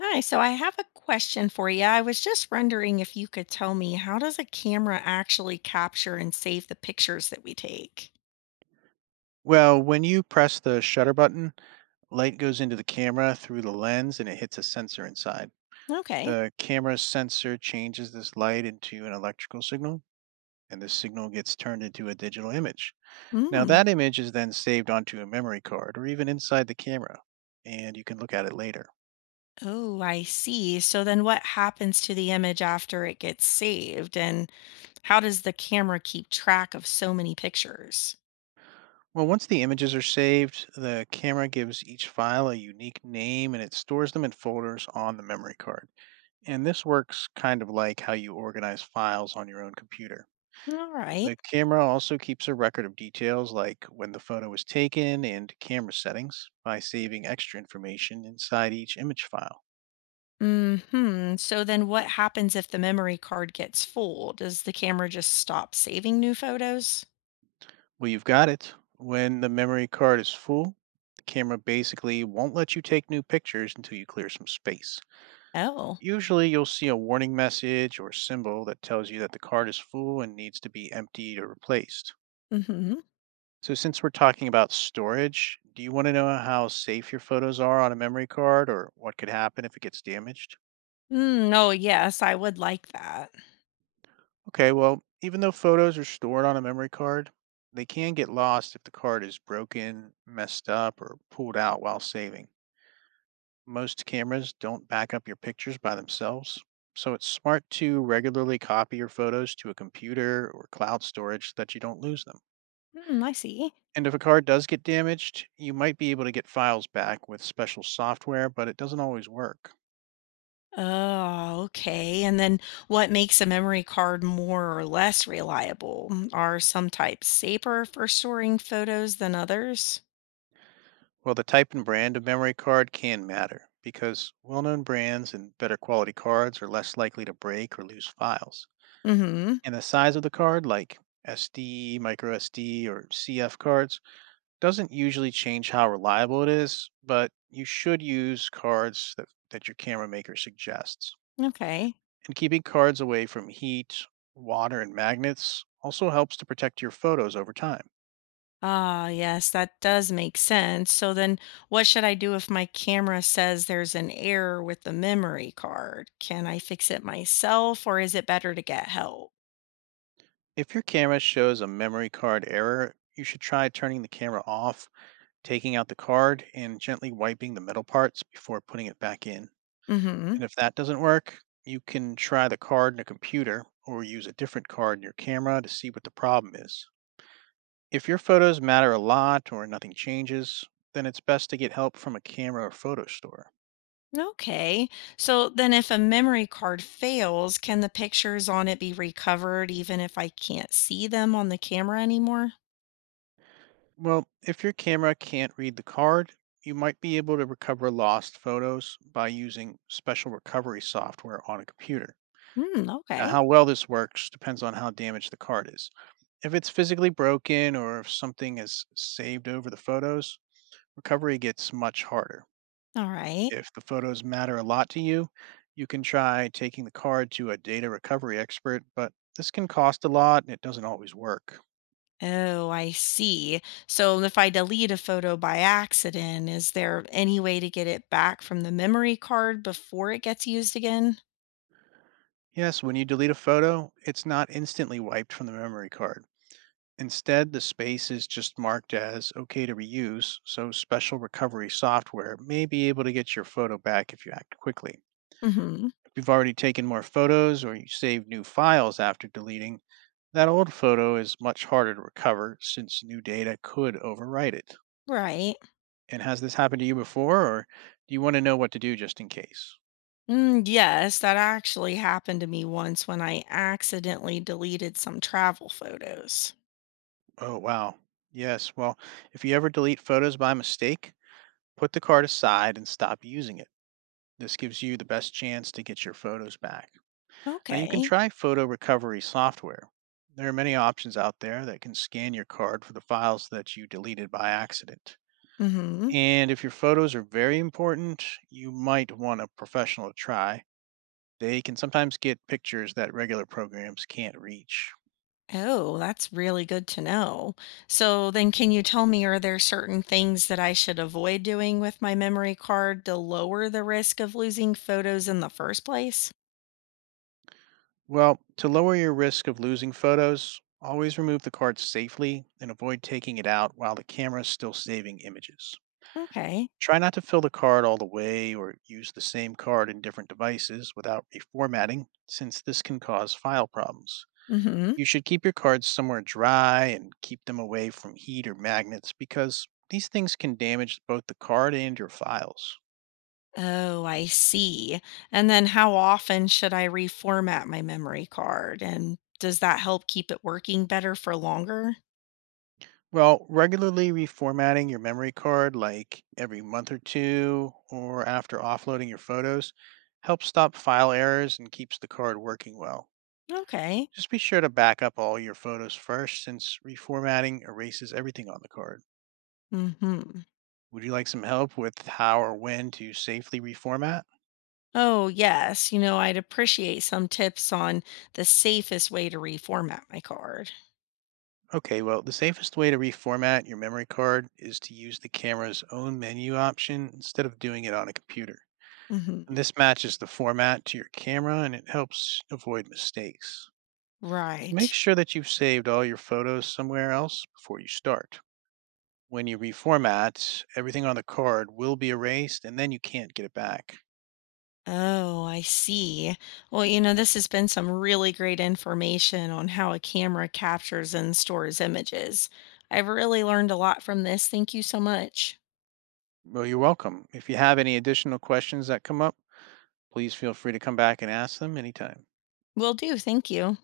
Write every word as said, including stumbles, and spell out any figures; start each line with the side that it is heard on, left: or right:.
left: Hi, so I have a question for you. I was just wondering if you could tell me, how does a camera actually capture and save the pictures that we take?
right: Well, when you press the shutter button, light goes into the camera through the lens and it hits a sensor inside.
left: Okay.
right: The camera's sensor changes this light into an electrical signal, and this signal gets turned into a digital image. Now,
left: Mm.
right: that image is then saved onto a memory card or even inside the camera, and you can look at it later.
left: Oh, I see. So then what happens to the image after it gets saved? And how does the camera keep track of so many pictures?
right: Well, once the images are saved, the camera gives each file a unique name and it stores them in folders on the memory card. And this works kind of like how you organize files on your own computer.
left: All right.
right: The camera also keeps a record of details like when the photo was taken and camera settings by saving extra information inside each image file.
left: Mm-hmm. So then what happens if the memory card gets full? Does the camera just stop saving new photos?
right: Well, you've got it. When the memory card is full, the camera basically won't let you take new pictures until you clear some space.
left: Oh.
right: Usually, you'll see a warning message or symbol that tells you that the card is full and needs to be emptied or replaced. So, since we're talking about storage, do you want to know how safe your photos are on a memory card or what could happen if it gets damaged?
left: Mm, oh, yes, I would like that.
right: Okay, well, even though photos are stored on a memory card, they can get lost if the card is broken, messed up, or pulled out while saving. Most cameras don't back up your pictures by themselves, so it's smart to regularly copy your photos to a computer or cloud storage so that you don't lose them.
left: Mm, I see.
right: And if a card does get damaged, you might be able to get files back with special software, but it doesn't always work.
left: Oh, okay. And then what makes a memory card more or less reliable? Mm, are some types safer for storing photos than others?
right: Well, the type and brand of memory card can matter because well known brands and better quality cards are less likely to break or lose files.
left: Mm-hmm.
right: And the size of the card, like S D, micro S D, or C F cards, doesn't usually change how reliable it is, but you should use cards that, that your camera maker suggests.
left: Okay.
right: And keeping cards away from heat, water, and magnets also helps to protect your photos over time.
left: Ah, yes, that does make sense. So then what should I do if my camera says there's an error with the memory card? Can I fix it myself or is it better to get help?
right: If your camera shows a memory card error, you should try turning the camera off, taking out the card, and gently wiping the metal parts before putting it back in.
left: Mm-hmm.
right: And if that doesn't work, you can try the card in a computer or use a different card in your camera to see what the problem is. If your photos matter a lot or nothing changes, then it's best to get help from a camera or photo store.
left: Okay. So then, if a memory card fails, can the pictures on it be recovered even if I can't see them on the camera anymore?
right: Well, if your camera can't read the card, you might be able to recover lost photos by using special recovery software on a computer.
left: Hmm.
right: Now,
left: Okay.
right: how well this works depends on how damaged the card is. If it's physically broken or if something is saved over the photos, recovery gets much harder.
left: All right.
right: If the photos matter a lot to you, you can try taking the card to a data recovery expert, but this can cost a lot and it doesn't always work.
left: Oh, I see. So if I delete a photo by accident, is there any way to get it back from the memory card before it gets used again?
right: Yes, when you delete a photo, it's not instantly wiped from the memory card. Instead, the space is just marked as okay to reuse, so special recovery software may be able to get your photo back if you act quickly.
left: Hmm.
right: If you've already taken more photos or you save new files after deleting, that old photo is much harder to recover since new data could overwrite it.
left: Right.
right: And has this happened to you before, or do you want to know what to do just in case?
left: Mm, yes, that actually happened to me once when I accidentally deleted some travel photos.
right: Oh, wow. Yes. Well, if you ever delete photos by mistake, put the card aside and stop using it. This gives you the best chance to get your photos back. Now, you can
left: Okay.
right: try photo recovery software. There are many options out there that can scan your card for the files that you deleted by accident.
left: Hmm.
right: And if your photos are very important, you might want a professional to try. They can sometimes get pictures that regular programs can't reach.
left: Oh, that's really good to know. So then can you tell me, are there certain things that I should avoid doing with my memory card to lower the risk of losing photos in the first place?
right: Well, to lower your risk of losing photos, always remove the card safely and avoid taking it out while the camera is still saving images.
left: Okay.
right: Try not to fill the card all the way or use the same card in different devices without reformatting, since this can cause file problems.
left: Mm-hmm.
right: You should keep your cards somewhere dry and keep them away from heat or magnets because these things can damage both the card and your files.
left: Oh, I see. And then how often should I reformat my memory card? And does that help keep it working better for longer?
right: Well, regularly reformatting your memory card, like every month or two, or after offloading your photos, helps stop file errors and keeps the card working well.
left: Okay.
right: Just be sure to back up all your photos first, since reformatting erases everything on the card.
left: Mm-hmm.
right: Would you like some help with how or when to safely reformat?
left: Oh, yes. You know, I'd appreciate some tips on the safest way to reformat my card.
right: Okay, well, the safest way to reformat your memory card is to use the camera's own menu option instead of doing it on a computer.
left: Mm-hmm.
right: And this matches the format to your camera and it helps avoid mistakes.
left: Right.
right: Make sure that you've saved all your photos somewhere else before you start. When you reformat, everything on the card will be erased and then you can't get it back.
left: Oh, I see. Well, you know, this has been some really great information on how a camera captures and stores images. I've really learned a lot from this. Thank you so much.
right: Well, you're welcome. If you have any additional questions that come up, please feel free to come back and ask them anytime.
left: Will do. Thank you.